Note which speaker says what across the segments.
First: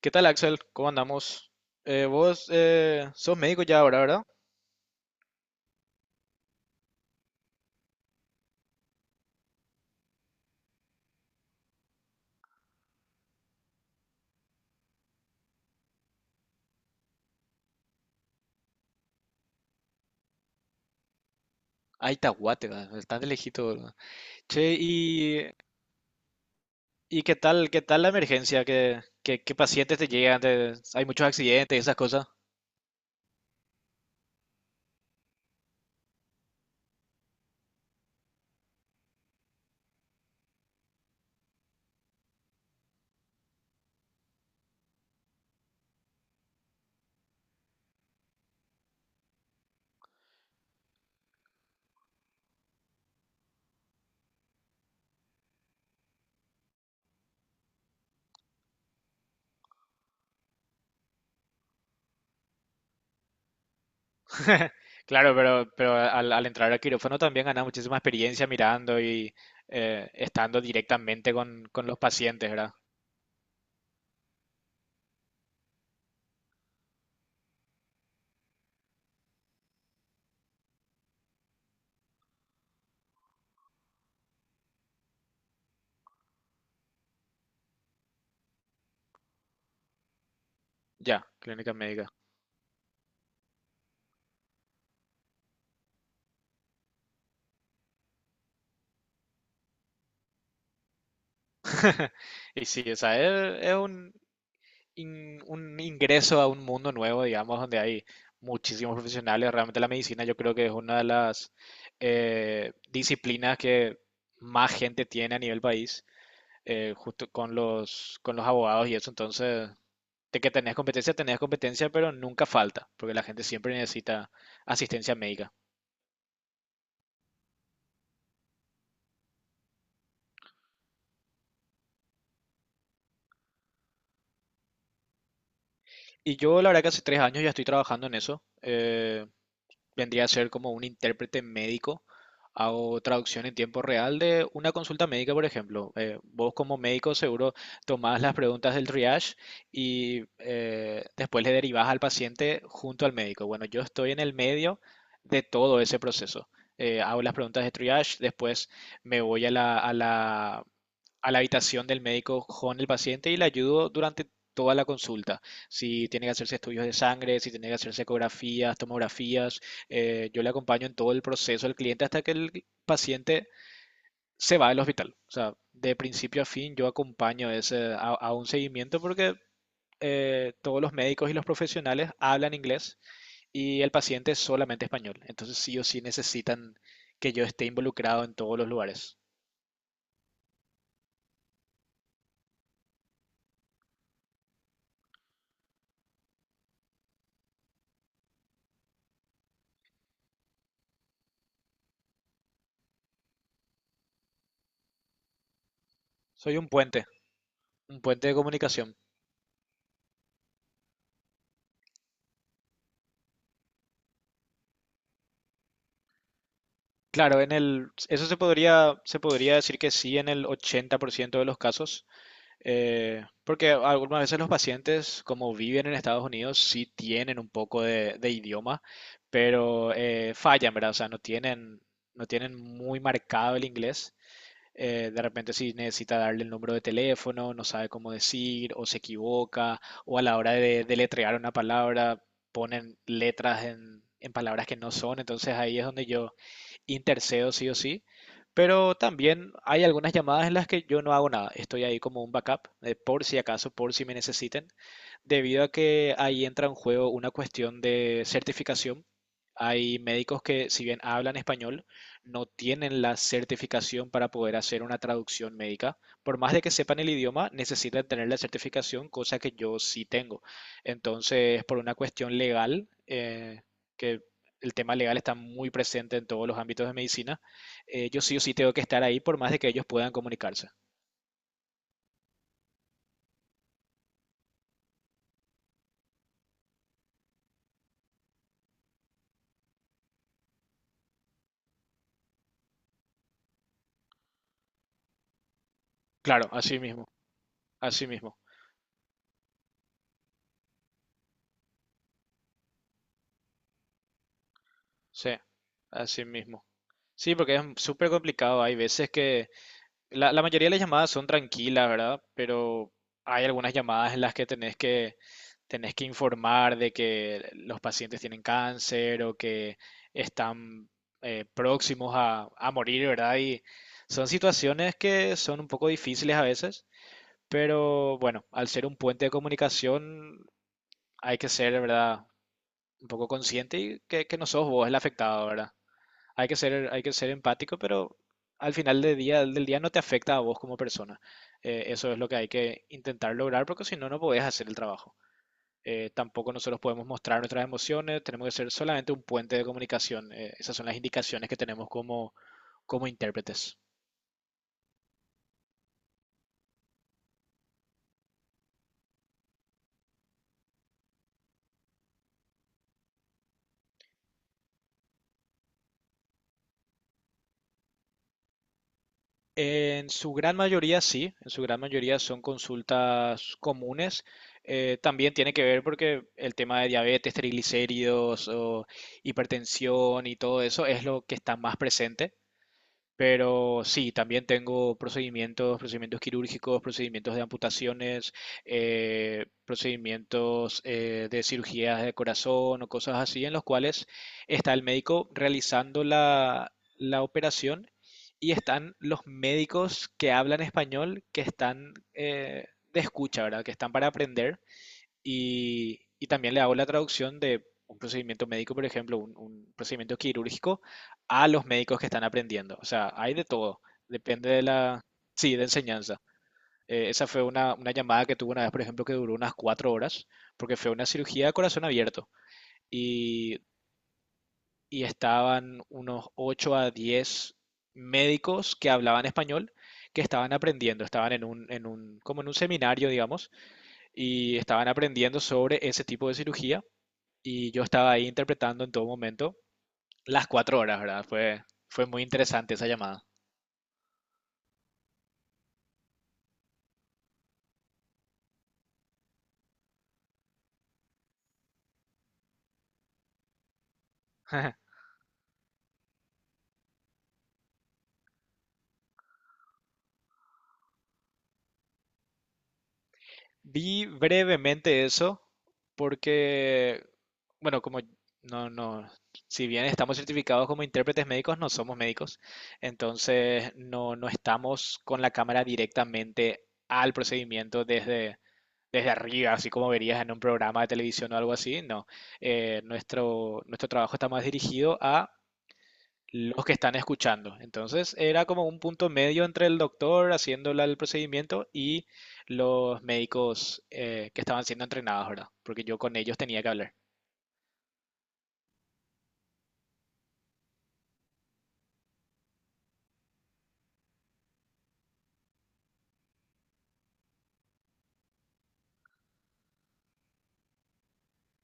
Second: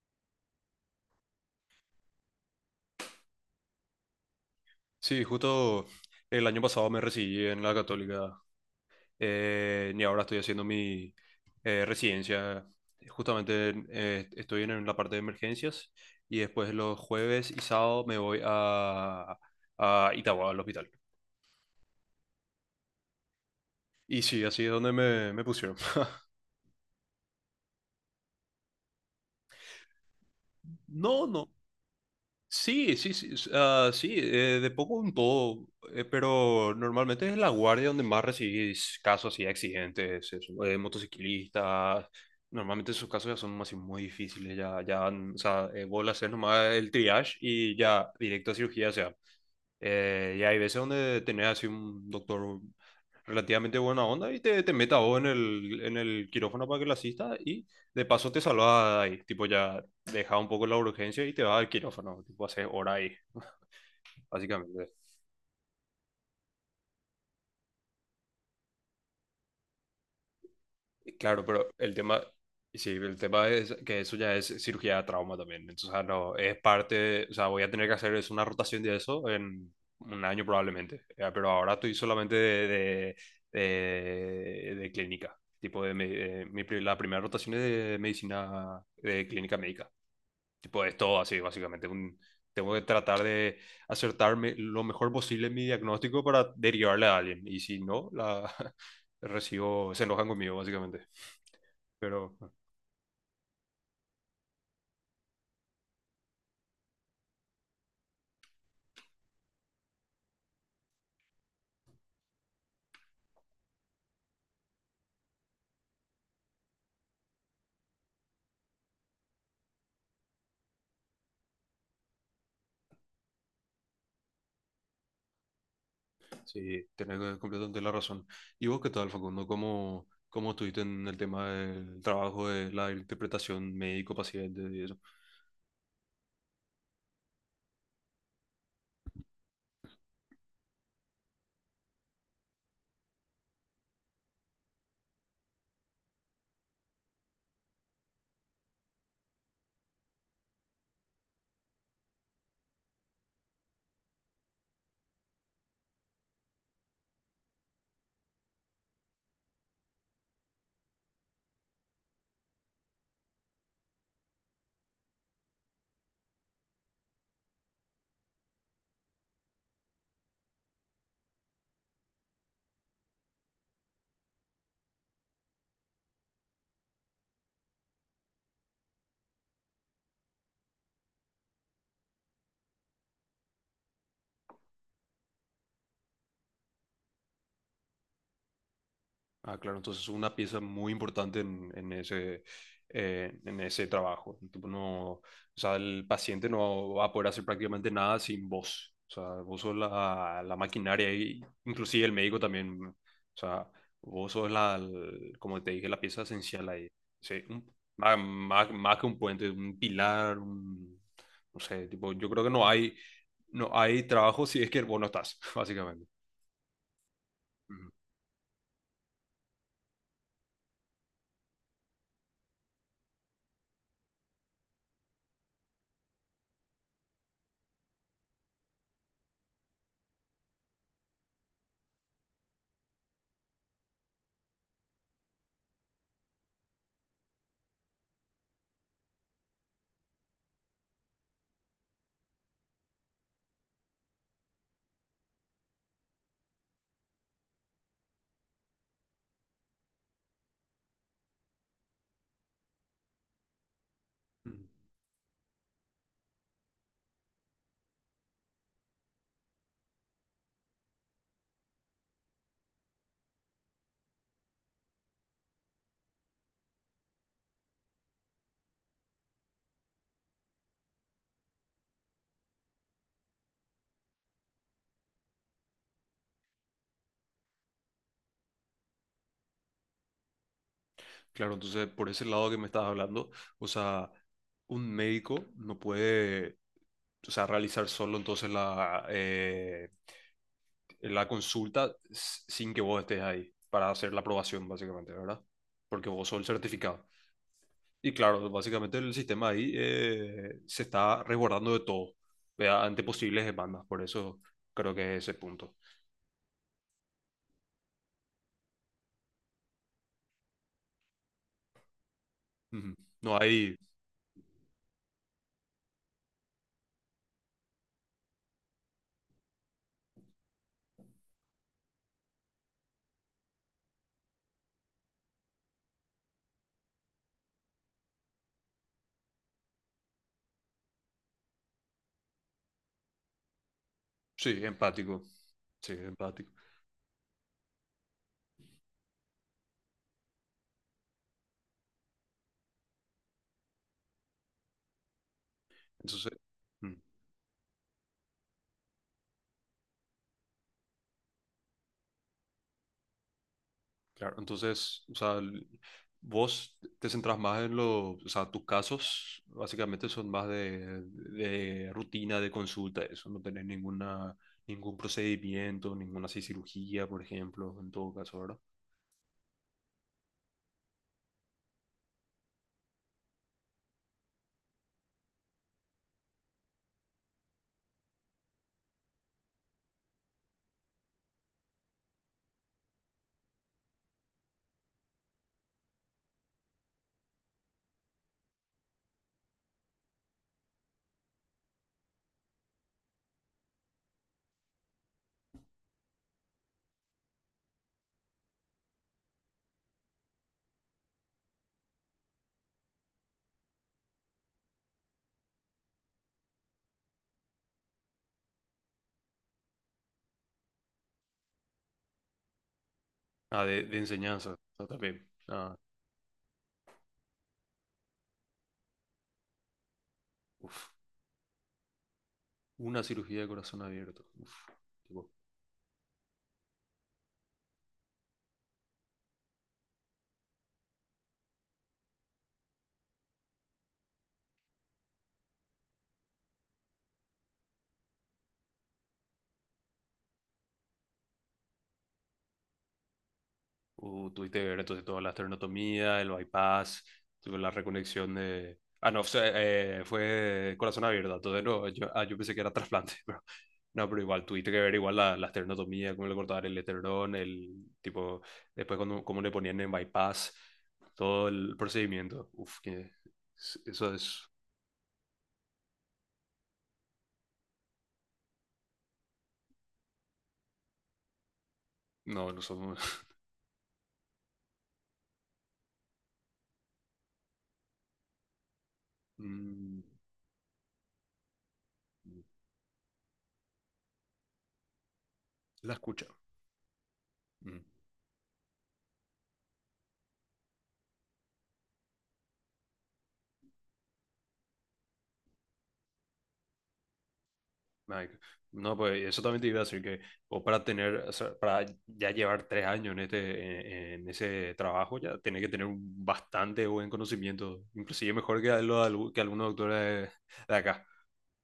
Speaker 1: ¿Qué tal, Axel? ¿Cómo andamos? Vos sos médico ya ahora, ¿verdad?
Speaker 2: Sí, justo el año pasado me recibí en la Católica, y ahora estoy haciendo mi residencia. Justamente estoy en la parte de emergencias y después los jueves y sábado me voy a Itagua, al hospital.
Speaker 1: Ay, Tahuate, ¿verdad? Estás de lejito, ¿verdad?
Speaker 2: Y sí, así es
Speaker 1: Che,
Speaker 2: donde me, me pusieron.
Speaker 1: ¿y qué tal la emergencia? ¿Qué, qué pacientes te llegan? ¿Hay
Speaker 2: No,
Speaker 1: muchos
Speaker 2: no.
Speaker 1: accidentes, esas cosas?
Speaker 2: Sí, sí, sí, ah, sí, de poco en todo, pero normalmente es en la guardia donde más recibís casos así de accidentes, eso, motociclistas, normalmente esos casos ya son así muy difíciles, ya, ya, o sea, vos le haces nomás el triage y ya directo a cirugía. O sea, y hay veces donde tenés así un doctor relativamente buena onda y te meta a vos en el quirófano para que le asista, y de paso te salvas ahí. Tipo, ya deja un poco la urgencia y te vas al quirófano. Tipo, haces hora ahí, básicamente.
Speaker 1: Claro, pero al entrar a quirófano también ganas muchísima experiencia mirando y estando directamente
Speaker 2: Claro, pero
Speaker 1: con
Speaker 2: el
Speaker 1: los
Speaker 2: tema,
Speaker 1: pacientes, ¿verdad?
Speaker 2: sí, el tema es que eso ya es cirugía de trauma también. Entonces, o sea, no, es parte, o sea, voy a tener que hacer es una rotación de eso en un año probablemente. Ya. Pero ahora estoy solamente de clínica. Tipo, de, me- de mi, pri- la primera rotación es de medicina, de clínica médica. Tipo, es todo
Speaker 1: Ya,
Speaker 2: así,
Speaker 1: clínica
Speaker 2: básicamente.
Speaker 1: médica.
Speaker 2: Tengo que tratar de acertarme lo mejor posible en mi diagnóstico para derivarle a alguien. Y si no, la recibo, se enojan conmigo, básicamente. Pero
Speaker 1: Y sí, o sea, es un un ingreso a un mundo nuevo, digamos, donde hay muchísimos profesionales. Realmente la medicina yo creo que es una de las disciplinas que más gente tiene a nivel país, justo con con los abogados y eso. Entonces, de que tenés competencia, pero nunca falta, porque la gente siempre necesita asistencia médica.
Speaker 2: sí, tenés completamente la razón. ¿Y vos qué tal, Facundo? ¿Cómo estuviste en el tema del trabajo de la interpretación médico-paciente y eso?
Speaker 1: Y yo, la verdad que hace 3 años ya estoy trabajando en eso. Vendría a ser como un intérprete médico. Hago traducción en tiempo real de una consulta médica, por ejemplo. Vos como médico seguro tomás las preguntas del triage y después le derivás al paciente junto al médico. Bueno, yo estoy en el medio de todo ese proceso. Hago las preguntas de triage, después me voy a a la habitación del médico con el paciente y le ayudo durante toda la consulta. Si tiene que hacerse estudios de sangre, si tiene que hacerse ecografías, tomografías yo le acompaño en todo el proceso al cliente hasta que el paciente se va del hospital. O sea, de principio a fin yo acompaño ese, a un seguimiento porque todos los médicos y los profesionales hablan inglés y el paciente es solamente español. Entonces sí o sí necesitan que yo esté involucrado en todos los lugares.
Speaker 2: Ah, claro, entonces es una pieza muy importante en ese trabajo. Tipo, no, o sea, el paciente no va a poder hacer prácticamente nada sin vos. O sea, vos sos la maquinaria y inclusive el médico también. O sea, vos sos como te dije, la pieza
Speaker 1: Soy
Speaker 2: esencial ahí. Sí.
Speaker 1: un
Speaker 2: Más,
Speaker 1: puente de
Speaker 2: más-
Speaker 1: comunicación.
Speaker 2: más que un puente, un pilar. No sé, tipo, yo creo que no hay trabajo si es que vos no estás, básicamente.
Speaker 1: Claro, en el, eso se podría decir que sí en el 80% de los casos. Porque algunas veces los pacientes, como viven en Estados Unidos, sí tienen un poco de idioma, pero fallan, ¿verdad? O sea, no tienen, no tienen muy marcado el inglés de repente si necesita darle el número de teléfono, no sabe cómo decir, o se equivoca, o a la hora de deletrear una palabra, ponen letras en palabras que no son, entonces ahí es donde yo intercedo sí o sí. Pero también hay algunas llamadas en las que yo no hago nada, estoy ahí como un backup, por si acaso, por si me
Speaker 2: Ujú.
Speaker 1: necesiten, debido a que ahí entra en juego una cuestión de certificación. Hay médicos que si bien hablan español, no tienen la certificación para poder hacer una traducción médica. Por más de que sepan el idioma, necesitan tener la certificación, cosa que yo sí tengo. Entonces, por una cuestión legal, que el tema legal está muy presente en todos los ámbitos de medicina, yo sí o sí tengo que estar ahí por más de que ellos puedan comunicarse.
Speaker 2: Claro, entonces por ese lado que me estabas hablando, o sea, un médico no puede, o sea, realizar solo entonces la consulta sin que vos estés ahí para hacer la aprobación, básicamente, ¿verdad? Porque vos sos el
Speaker 1: Claro, así
Speaker 2: certificado.
Speaker 1: mismo, así
Speaker 2: Y
Speaker 1: mismo,
Speaker 2: claro, básicamente el sistema ahí se está resguardando de todo, ¿verdad?, ante posibles demandas. Por eso creo que es
Speaker 1: sí,
Speaker 2: ese punto.
Speaker 1: así mismo. Sí, porque es súper complicado. Hay veces que la mayoría de las llamadas son tranquilas, ¿verdad? Pero
Speaker 2: Ujú. No
Speaker 1: hay algunas
Speaker 2: hay.
Speaker 1: llamadas en las que tenés que informar de que los pacientes tienen cáncer o que están próximos a morir, ¿verdad? Y son situaciones que son un poco difíciles a veces, pero bueno, al ser un puente de comunicación hay que ser, ¿verdad? Un poco consciente y que no
Speaker 2: Sí,
Speaker 1: sos vos el
Speaker 2: empático.
Speaker 1: afectado, ¿verdad?
Speaker 2: Sí, empático.
Speaker 1: Hay que ser empático, pero al final del día no te afecta a vos como persona. Eso es lo que hay que intentar lograr, porque si no, no podés hacer el trabajo.
Speaker 2: Entonces,
Speaker 1: Tampoco nosotros podemos mostrar nuestras emociones, tenemos que ser solamente un puente de comunicación. Esas son las indicaciones que tenemos como intérpretes.
Speaker 2: Claro, entonces, o sea, vos te centras más en los, o sea, tus casos básicamente son más de rutina, de consulta, eso. No tenés ningún procedimiento, ninguna así cirugía, por ejemplo, en todo caso, ¿verdad?
Speaker 1: En su gran mayoría sí, en su gran mayoría son consultas comunes. También tiene que ver porque el tema de diabetes, triglicéridos o hipertensión y todo eso es lo que está más presente. Pero sí, también tengo procedimientos, procedimientos quirúrgicos, procedimientos de amputaciones, procedimientos de cirugías de corazón o cosas así, en los cuales está el médico realizando la operación y están los médicos que hablan español, que están de escucha, ¿verdad? Que están para aprender y también le hago la traducción de un procedimiento médico, por ejemplo, un procedimiento quirúrgico, a los médicos que están aprendiendo. O sea, hay de
Speaker 2: Ah,
Speaker 1: todo.
Speaker 2: de
Speaker 1: Depende
Speaker 2: enseñanza, o
Speaker 1: de
Speaker 2: sea,
Speaker 1: la,
Speaker 2: también.
Speaker 1: sí, de
Speaker 2: Ah,
Speaker 1: enseñanza. Esa fue una llamada que tuve una vez, por ejemplo, que duró unas 4 horas, porque
Speaker 2: uf,
Speaker 1: fue una cirugía de corazón abierto.
Speaker 2: una cirugía de
Speaker 1: Y,
Speaker 2: corazón abierto. Uf,
Speaker 1: y
Speaker 2: tipo.
Speaker 1: estaban unos 8 a 10 médicos que hablaban español, que estaban aprendiendo, estaban en un, como en un seminario, digamos, y estaban aprendiendo sobre ese tipo de cirugía y yo estaba ahí interpretando en todo momento las 4 horas, ¿verdad? Fue muy interesante esa llamada.
Speaker 2: Tuviste que ver entonces toda la esternotomía, el bypass, tuve la reconexión de... Ah, no. o Fue corazón abierto, entonces no, yo pensé que era trasplante, pero no, pero igual tuviste que ver igual la esternotomía, cómo le cortaban el esternón, el tipo, después cómo le ponían en bypass, todo el procedimiento. Uf, que
Speaker 1: Vi
Speaker 2: eso es...
Speaker 1: brevemente eso porque, bueno, como no, no, si bien estamos certificados como intérpretes médicos, no somos médicos,
Speaker 2: No, no somos...
Speaker 1: entonces no estamos con la cámara directamente al procedimiento desde arriba, así como
Speaker 2: Mm,
Speaker 1: verías en un programa de televisión o algo así, no. Nuestro trabajo está más dirigido a
Speaker 2: la escucha.
Speaker 1: los que están escuchando.
Speaker 2: Mm.
Speaker 1: Entonces era como un punto medio entre el doctor haciéndole el procedimiento y los médicos que estaban siendo entrenados, ¿verdad? Porque yo con ellos tenía que hablar.
Speaker 2: Mike. No, pues eso también te iba a decir que vos, para tener, o sea, para ya llevar 3 años en este, en ese trabajo, ya tenés que tener un bastante buen conocimiento, inclusive mejor que algunos doctores de acá,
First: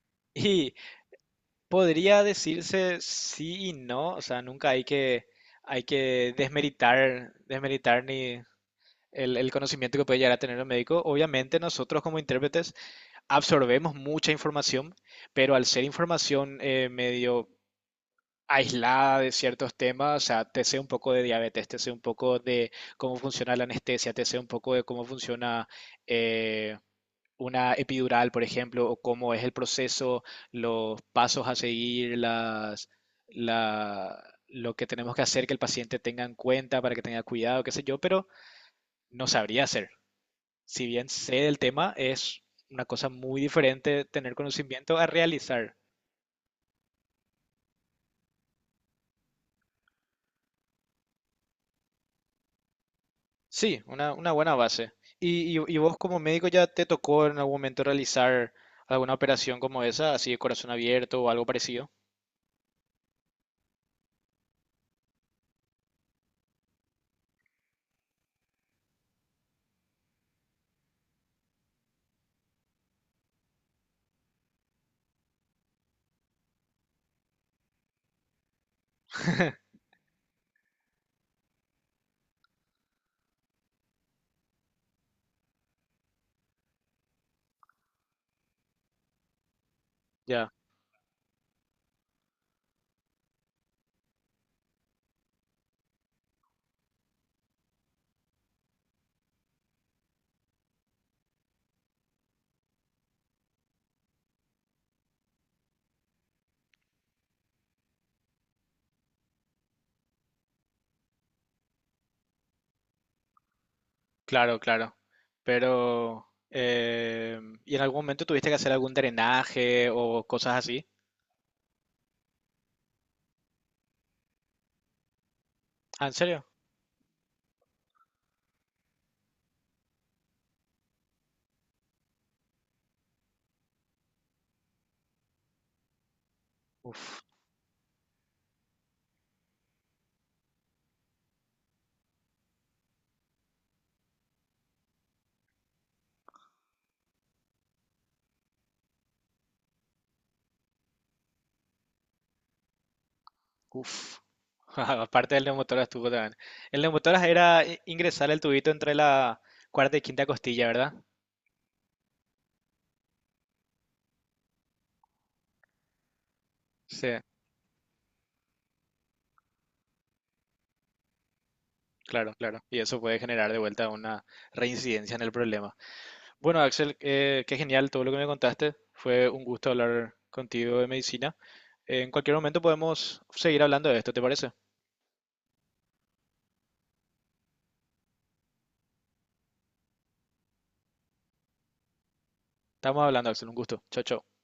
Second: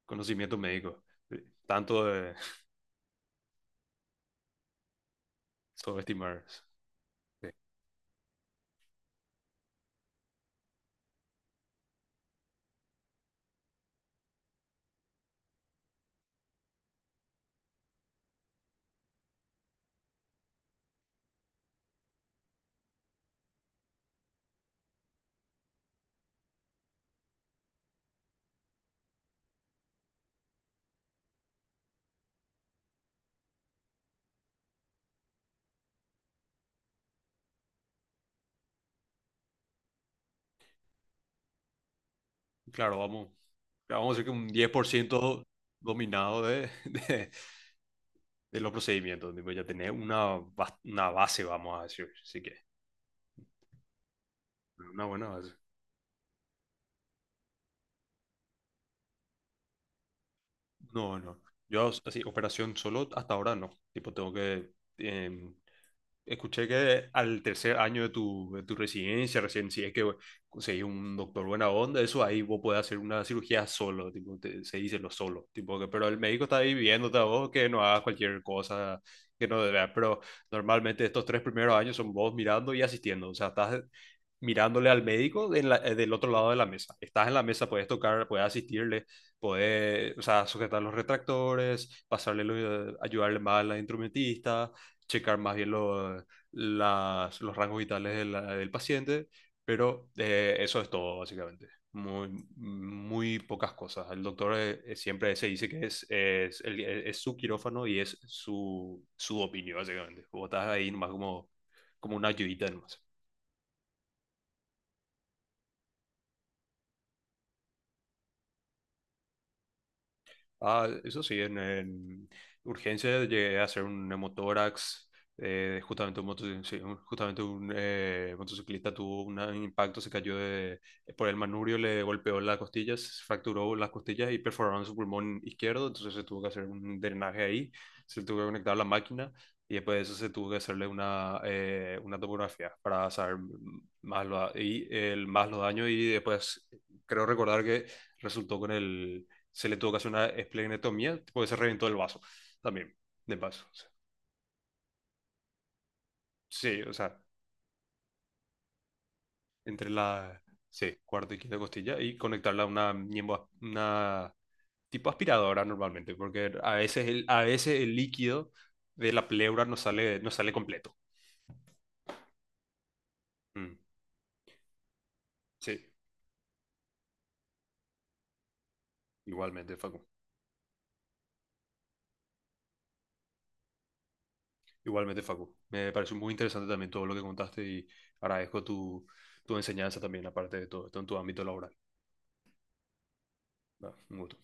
Speaker 2: conocimiento
Speaker 1: Y
Speaker 2: médico, tanto
Speaker 1: podría
Speaker 2: de...
Speaker 1: decirse sí y no, o sea, nunca hay que
Speaker 2: Subestimar. Sí.
Speaker 1: desmeritar, desmeritar ni el conocimiento que puede llegar a tener el médico. Obviamente nosotros como intérpretes absorbemos mucha información, pero al ser información medio aislada de ciertos temas, o sea, te sé un poco de diabetes, te sé un poco de cómo funciona la anestesia, te sé un poco de cómo funciona eh, una epidural, por ejemplo, o cómo es el proceso, los pasos a seguir, las, la, lo que tenemos que hacer que el paciente tenga en cuenta para que tenga cuidado, qué sé yo, pero no sabría hacer. Si bien sé del tema, es una
Speaker 2: Claro,
Speaker 1: cosa
Speaker 2: vamos,
Speaker 1: muy diferente
Speaker 2: vamos a decir que
Speaker 1: tener
Speaker 2: un diez por
Speaker 1: conocimiento a
Speaker 2: ciento
Speaker 1: realizar.
Speaker 2: dominado de los procedimientos, tipo, ya tenés una base, vamos a decir, así que
Speaker 1: Sí, una buena base.
Speaker 2: una buena base.
Speaker 1: Y vos como médico ya te tocó en algún momento realizar alguna operación como esa, así de corazón
Speaker 2: No,
Speaker 1: abierto o
Speaker 2: no.
Speaker 1: algo
Speaker 2: Yo
Speaker 1: parecido?
Speaker 2: así, operación solo hasta ahora no. Tipo, tengo que. Escuché que al tercer año de tu residencia, recién si es que conseguís un doctor buena onda, eso ahí vos podés hacer una cirugía solo. Tipo, se dice lo solo, tipo que, pero el médico está ahí viéndote a vos que no hagas cualquier cosa que no debas. Pero normalmente estos 3 primeros años son vos mirando y asistiendo, o sea, estás mirándole al médico en del otro lado de la mesa, estás en la mesa, puedes tocar, puedes asistirle, puedes, o sea,
Speaker 1: Ya,
Speaker 2: sujetar los retractores, pasarle, ayudarle más a la instrumentista, checar más bien los rangos vitales del paciente, pero eso es todo, básicamente. Muy, muy pocas cosas. El doctor siempre se dice que es su quirófano y es su opinión, básicamente. Vos estás ahí nomás como, una ayudita nomás.
Speaker 1: claro, claro. Pero, ¿y en algún momento tuviste que hacer algún drenaje o cosas así?
Speaker 2: Ah, eso sí, en urgencia llegué a hacer un hemotórax.
Speaker 1: Ah, ¿en
Speaker 2: Justamente un,
Speaker 1: serio?
Speaker 2: sí, justamente un, motociclista tuvo un impacto, se cayó por el manubrio, le golpeó las costillas, se fracturó las costillas y perforaron su pulmón izquierdo. Entonces se tuvo que hacer un
Speaker 1: Uf,
Speaker 2: drenaje ahí, se tuvo que conectar la máquina y después de eso se tuvo que hacerle una tomografía para saber más los daños. Y después creo recordar que resultó con el se le tuvo que hacer una esplenectomía porque se reventó el vaso también, de paso.
Speaker 1: uf. Aparte del neumotórax estuvo también.
Speaker 2: Sí,
Speaker 1: El
Speaker 2: o sea,
Speaker 1: neumotórax era ingresar el tubito entre la
Speaker 2: entre
Speaker 1: cuarta y quinta
Speaker 2: la,
Speaker 1: costilla, ¿verdad?
Speaker 2: sí, cuarta y quinta costilla, y conectarla a una tipo aspiradora normalmente, porque a veces
Speaker 1: Sí,
Speaker 2: el, a veces el líquido de la pleura no sale, no sale completo.
Speaker 1: claro, claro. Y eso puede generar de
Speaker 2: Mm,
Speaker 1: vuelta una reincidencia en el problema.
Speaker 2: sí,
Speaker 1: Bueno, Axel, qué genial todo lo que me contaste. Fue un gusto
Speaker 2: igualmente, Facu.
Speaker 1: hablar contigo de medicina. En cualquier momento podemos seguir hablando de esto, ¿te parece?
Speaker 2: Igualmente, Facu. Me pareció muy interesante también todo lo que contaste y agradezco tu enseñanza también, aparte de todo esto, en tu ámbito laboral.
Speaker 1: Estamos hablando, Axel, un gusto.
Speaker 2: Ah,
Speaker 1: Chao,
Speaker 2: un
Speaker 1: chao.
Speaker 2: gusto.